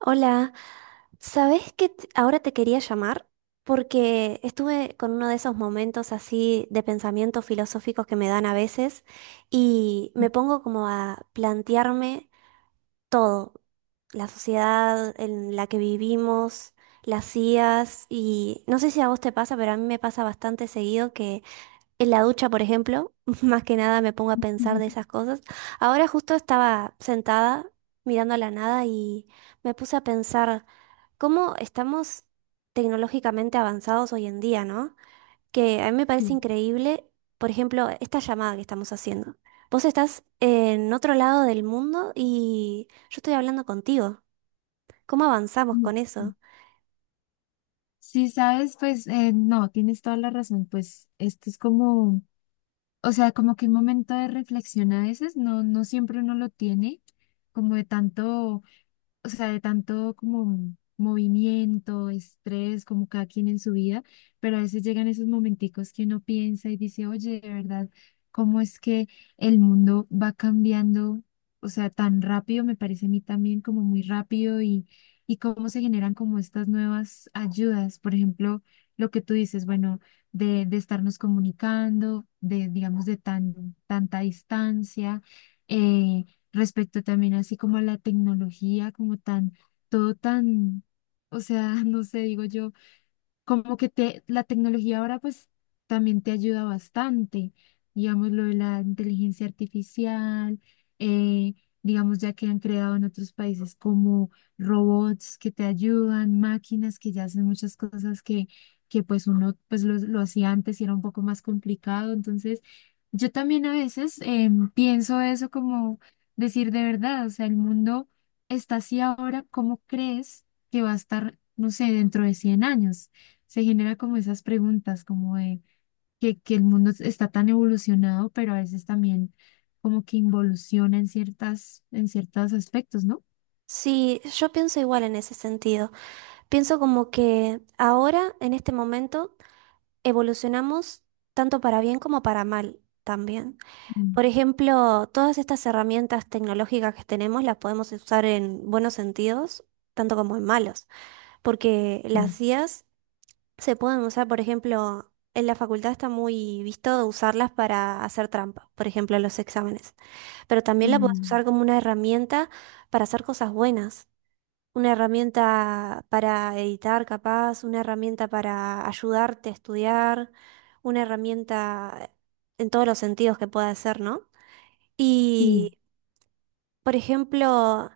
Hola, ¿sabés que ahora te quería llamar? Porque estuve con uno de esos momentos así de pensamientos filosóficos que me dan a veces y me pongo como a plantearme todo, la sociedad en la que vivimos, las IAs y no sé si a vos te pasa, pero a mí me pasa bastante seguido en la ducha, por ejemplo, más que nada me pongo a pensar de Ujú. esas cosas. Ahora justo estaba sentada mirando a la nada y me puse a pensar cómo estamos tecnológicamente avanzados hoy en día, ¿no? Que a mí me parece Sí, increíble, por ejemplo, esta llamada que estamos haciendo. Vos estás en otro lado del mundo y yo estoy hablando contigo. ¿Cómo avanzamos sí, con eso? sí. Sabes, no, tienes toda la razón, pues esto es como, o sea, como que un momento de reflexión a veces. No siempre uno lo tiene, como de tanto, de tanto como movimiento, estrés, como cada quien en su vida. Pero a veces llegan esos momenticos que uno piensa y dice, oye, de verdad, ¿cómo es que el mundo va cambiando? O sea, tan rápido, me parece a mí también como muy rápido. Y cómo se generan como estas nuevas ayudas. Por ejemplo, lo que tú dices, bueno, de estarnos comunicando, de, digamos, de tanta distancia. eh, Respecto también así como a la tecnología, como tan, todo tan, o sea, no sé, digo yo, como que te, la tecnología ahora pues también te ayuda bastante. Digamos lo de la inteligencia artificial. eh, digamos, ya que han creado en otros países como robots que te ayudan, máquinas que ya hacen muchas cosas que pues uno pues lo hacía antes y era un poco más complicado. Entonces yo también a veces pienso eso como decir, de verdad, o sea, el mundo está así ahora. ¿Cómo crees que va a estar, no sé, dentro de 100 años? Se genera como esas preguntas, como de que el mundo está tan evolucionado, pero a veces también como que involuciona en ciertas, en ciertos aspectos, ¿no? Sí, yo pienso igual en ese sentido. Pienso como que ahora, en este momento, evolucionamos tanto para bien como para mal también. Mm. Por ejemplo, todas estas herramientas tecnológicas que tenemos las podemos usar en buenos sentidos, tanto como en malos, porque Claro. las IAs se pueden usar, por ejemplo, en la facultad está muy visto de usarlas para hacer trampa, por ejemplo, en los exámenes, pero también la puedes Mm. usar como una herramienta para hacer cosas buenas. Una herramienta para editar, capaz, una herramienta para ayudarte a estudiar, una herramienta en todos los sentidos que pueda ser, ¿no? Sí. Y, por ejemplo,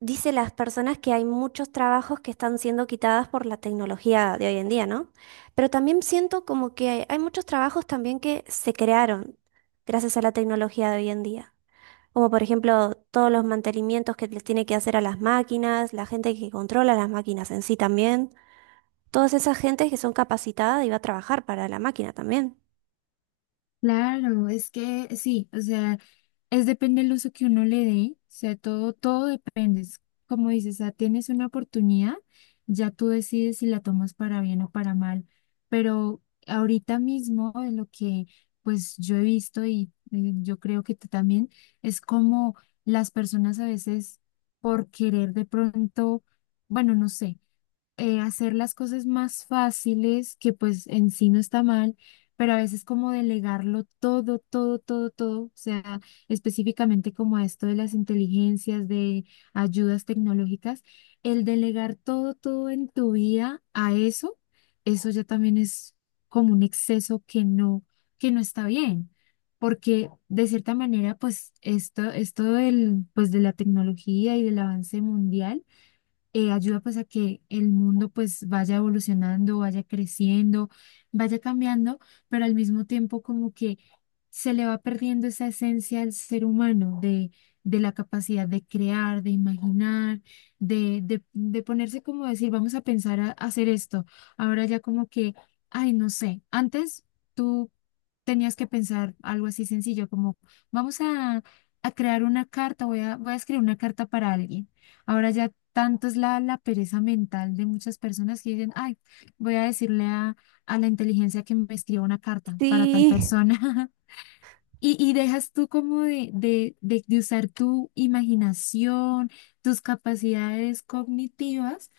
dice las personas que hay muchos trabajos que están siendo quitadas por la tecnología de hoy en día, ¿no? Pero también siento como que hay muchos trabajos también que se crearon gracias a la tecnología de hoy en día. Como por ejemplo todos los mantenimientos que les tiene que hacer a las máquinas, la gente que controla las máquinas en sí también, todas esas gentes que son capacitadas y va a trabajar para la máquina también. Claro, es que sí, o sea, es depende del uso que uno le dé. O sea, todo depende. Es como dices, o sea, tienes una oportunidad, ya tú decides si la tomas para bien o para mal. Pero ahorita mismo, de lo que pues yo he visto y yo creo que tú también, es como las personas a veces por querer de pronto, bueno, no sé, hacer las cosas más fáciles, que pues en sí no está mal, pero a veces como delegarlo todo, todo, todo, todo, o sea, específicamente como a esto de las inteligencias, de ayudas tecnológicas, el delegar todo en tu vida a eso, eso ya también es como un exceso que que no está bien. Porque de cierta manera, pues esto pues de la tecnología y del avance mundial ayuda pues a que el mundo pues vaya evolucionando, vaya creciendo, vaya cambiando, pero al mismo tiempo como que se le va perdiendo esa esencia al ser humano, de la capacidad de crear, de imaginar, de ponerse como decir, vamos a pensar a hacer esto. Ahora ya como que, ay, no sé, antes tú tenías que pensar algo así sencillo como, vamos a crear una carta. Voy a escribir una carta para alguien. Ahora ya tanto es la pereza mental de muchas personas que dicen, ay, voy a decirle a la inteligencia que me escriba una carta para tal Sí, persona. Y dejas tú como de usar tu imaginación, tus capacidades cognitivas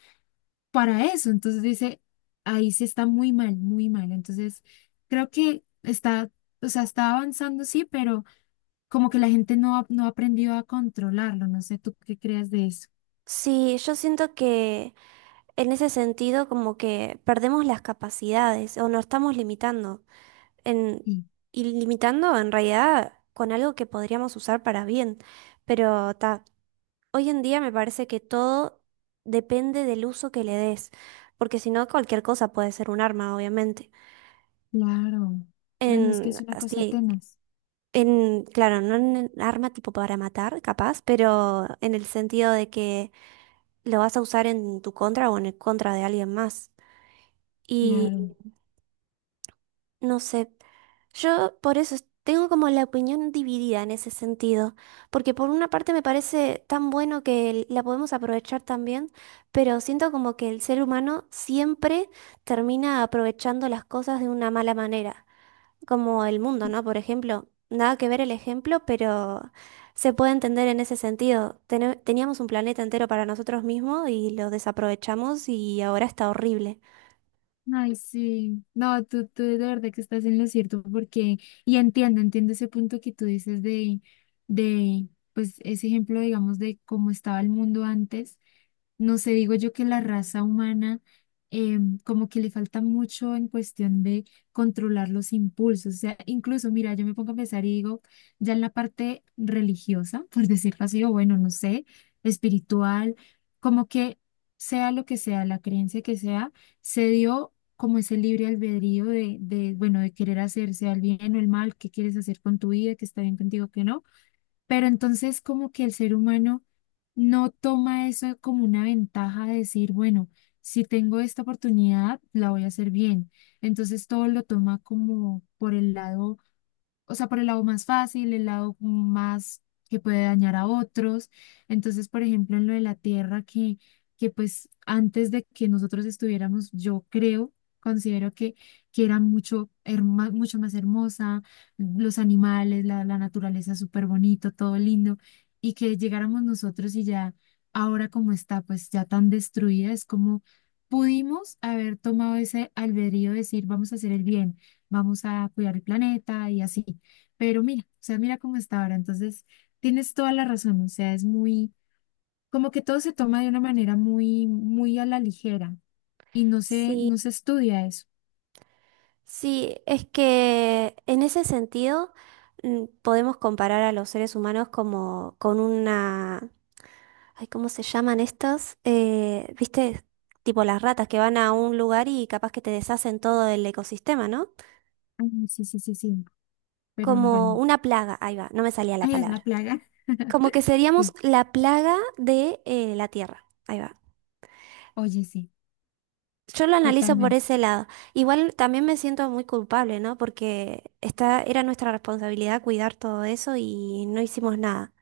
para eso. Entonces dice, ahí sí está muy mal, muy mal. Entonces creo que está, o sea, está avanzando, sí, pero como que la gente no ha aprendido a controlarlo. No sé, ¿tú qué creas de eso? sí, yo siento que en ese sentido como que perdemos las capacidades o nos estamos limitando en, Sí. y limitando en realidad con algo que podríamos usar para bien, pero ta. Hoy en día me parece que todo depende del uso que le des, porque si no, cualquier cosa puede ser un arma, obviamente. Claro. No, no es que En, es una cosa así, tenaz. en, claro, no en arma tipo para matar, capaz, pero en el sentido de que lo vas a usar en tu contra o en el contra de alguien más. Claro. No sé, yo por eso tengo como la opinión dividida en ese sentido, porque por una parte me parece tan bueno que la podemos aprovechar también, pero siento como que el ser humano siempre termina aprovechando las cosas de una mala manera, como el mundo, ¿no? Por ejemplo, nada que ver el ejemplo, pero se puede entender en ese sentido. Teníamos un planeta entero para nosotros mismos y lo desaprovechamos y ahora está horrible. Ay, sí. No, tú de verdad que estás en lo cierto porque, y entiendo ese punto que tú dices pues ese ejemplo, digamos, de cómo estaba el mundo antes. No sé, digo yo que la raza humana eh, como que le falta mucho en cuestión de controlar los impulsos. O sea, incluso, mira, yo me pongo a pensar y digo, ya en la parte religiosa, por decirlo así, o bueno, no sé, espiritual, como que sea lo que sea, la creencia que sea, se dio como ese libre albedrío bueno, de querer hacerse al bien o el mal, qué quieres hacer con tu vida, qué está bien contigo, qué no. Pero entonces como que el ser humano no toma eso como una ventaja de decir, bueno, si tengo esta oportunidad, la voy a hacer bien. Entonces todo lo toma como por el lado, o sea, por el lado más fácil, el lado más que puede dañar a otros. Entonces, por ejemplo, en lo de la tierra, que pues antes de que nosotros estuviéramos, yo creo, considero que era mucho, mucho más hermosa, los animales, la naturaleza súper bonito, todo lindo, y que llegáramos nosotros y ya ahora como está, pues ya tan destruida, es como... Pudimos haber tomado ese albedrío de decir, vamos a hacer el bien, vamos a cuidar el planeta y así. Pero mira, o sea, mira cómo está ahora. Entonces, tienes toda la razón. O sea, es muy, como que todo se toma de una manera muy, muy a la ligera y no Sí. no se estudia eso. Sí, es que en ese sentido podemos comparar a los seres humanos como con una... Ay, ¿cómo se llaman estos? ¿Viste? Tipo las ratas que van a un lugar y capaz que te deshacen todo el ecosistema, ¿no? Ay, no, sí, sí, sí, sí. Pero Como bueno, una plaga, ahí va, no me salía la ahí es palabra. la plaga. Como que seríamos Sí, la plaga de la Tierra, ahí va. oye, sí, Yo lo analizo por totalmente. ese lado. Igual también me siento muy culpable, ¿no? Porque esta era nuestra responsabilidad cuidar todo eso y no hicimos nada.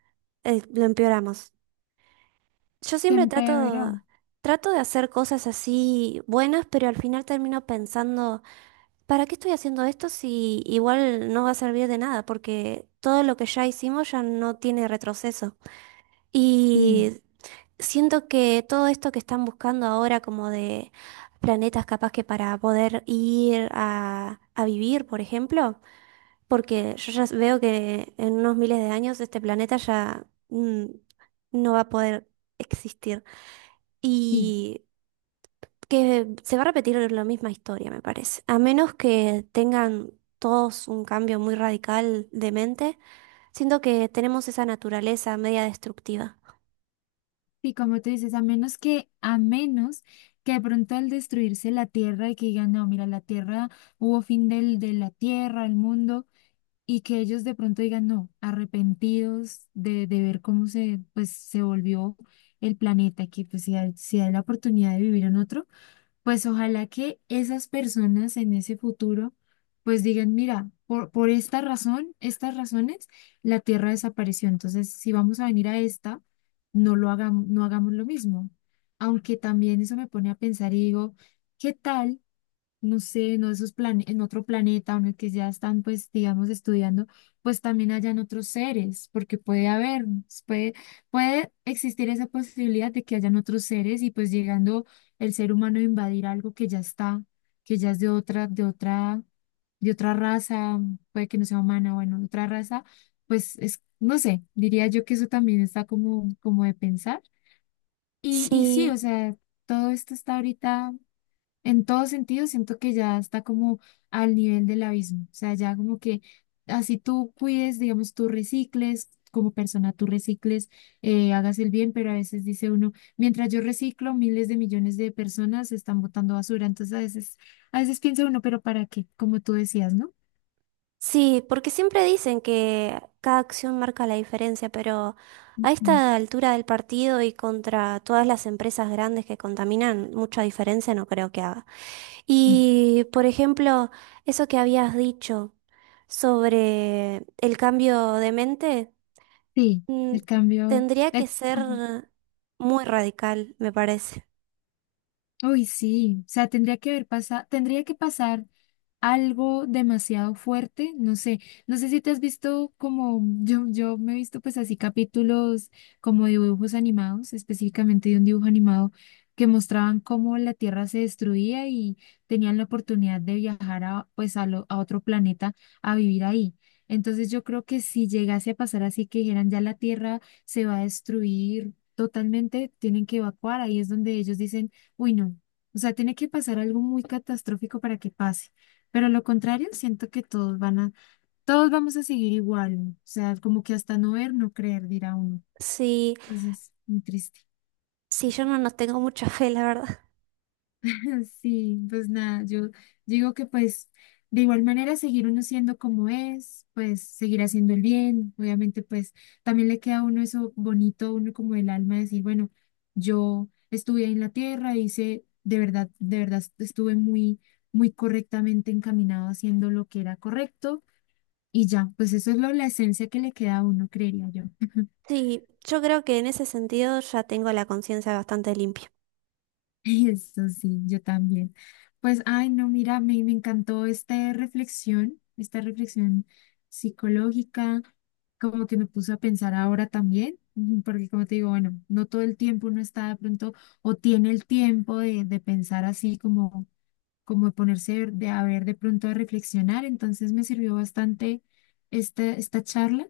Lo empeoramos. Yo Se siempre empeoró. trato de hacer cosas así buenas, pero al final termino pensando, ¿para qué estoy haciendo esto si igual no va a servir de nada? Porque todo lo que ya hicimos ya no tiene retroceso. Sí, Y siento que todo esto que están buscando ahora, como de planetas capaz que para poder ir a vivir, por ejemplo, porque yo ya veo que en unos miles de años este planeta ya no va a poder existir. sí, Y que se va a repetir la misma historia, me parece. A menos que tengan todos un cambio muy radical de mente, siento que tenemos esa naturaleza media destructiva. sí, como tú dices, a menos a menos que de pronto al destruirse la tierra y que digan, no, mira, la tierra, hubo fin de la tierra, el mundo. Y que ellos de pronto digan, no, arrepentidos de ver cómo se, pues, se volvió el planeta, que pues si hay, si hay la oportunidad de vivir en otro, pues ojalá que esas personas en ese futuro pues digan, mira, por esta razón, estas razones, la Tierra desapareció. Entonces si vamos a venir a esta, no lo hagamos, no hagamos lo mismo. Aunque también eso me pone a pensar y digo, ¿qué tal? No sé, no en otro planeta, o en el que ya están, pues, digamos, estudiando, pues también hayan otros seres, porque puede haber, puede, puede existir esa posibilidad de que hayan otros seres y pues llegando el ser humano a invadir algo que ya está, que ya es de otra raza, puede que no sea humana, bueno, otra raza, pues es, no sé, diría yo que eso también está como, como de pensar. Y sí, o Sí. sea, todo esto está ahorita. En todo sentido, siento que ya está como al nivel del abismo. O sea, ya como que así tú cuides, digamos, tú recicles, como persona tú recicles, hagas el bien, pero a veces dice uno, mientras yo reciclo, miles de millones de personas están botando basura. Entonces a veces piensa uno, pero ¿para qué? Como tú decías, ¿no? Sí, porque siempre dicen que cada acción marca la diferencia, pero a Ujú. esta altura del partido y contra todas las empresas grandes que contaminan, mucha diferencia no creo que haga. Y, por ejemplo, eso que habías dicho sobre el cambio de mente, Sí, mm, el cambio, tendría que ser ajá. muy radical, me parece. Uy, sí, o sea, tendría que haber pasado, tendría que pasar algo demasiado fuerte, no sé, no sé si te has visto como, yo me he visto pues así capítulos como dibujos animados, específicamente de un dibujo animado que mostraban cómo la Tierra se destruía y tenían la oportunidad de viajar a, pues a, a otro planeta a vivir ahí. Entonces yo creo que si llegase a pasar así que dijeran ya la Tierra se va a destruir totalmente, tienen que evacuar, ahí es donde ellos dicen, uy, no. O sea, tiene que pasar algo muy catastrófico para que pase. Pero lo contrario, siento que todos van a, todos vamos a seguir igual. O sea, como que hasta no ver, no creer, dirá uno. Sí, Entonces, muy triste. sí, yo no nos tengo mucha fe, la verdad. Sí, pues nada, yo digo que pues de igual manera seguir uno siendo como es, pues seguir haciendo el bien, obviamente pues también le queda a uno eso bonito, uno como el alma decir, bueno, yo estuve ahí en la tierra, hice de verdad estuve muy, muy correctamente encaminado haciendo lo que era correcto y ya, pues eso es la esencia que le queda a uno, creería yo. Sí, yo creo que en ese sentido ya tengo la conciencia bastante limpia. Eso sí, yo también. Pues, ay, no, mira, me encantó esta reflexión psicológica, como que me puso a pensar ahora también, ujú, porque como te digo, bueno, no todo el tiempo uno está de pronto o tiene el tiempo de pensar así como, como de ponerse de a ver de pronto a reflexionar, entonces me sirvió bastante esta charla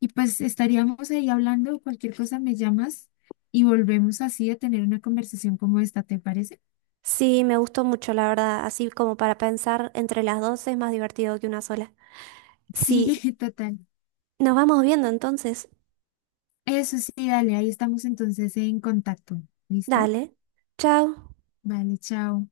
y pues estaríamos ahí hablando, cualquier cosa me llamas y volvemos así a tener una conversación como esta, ¿te parece? Sí, me gustó mucho, la verdad. Así como para pensar entre las dos es más divertido que una sola. Sí, Sí, total. nos vamos viendo entonces. Eso sí, dale, ahí estamos entonces en contacto. ¿Listo? Dale. Chao. Vale, chao.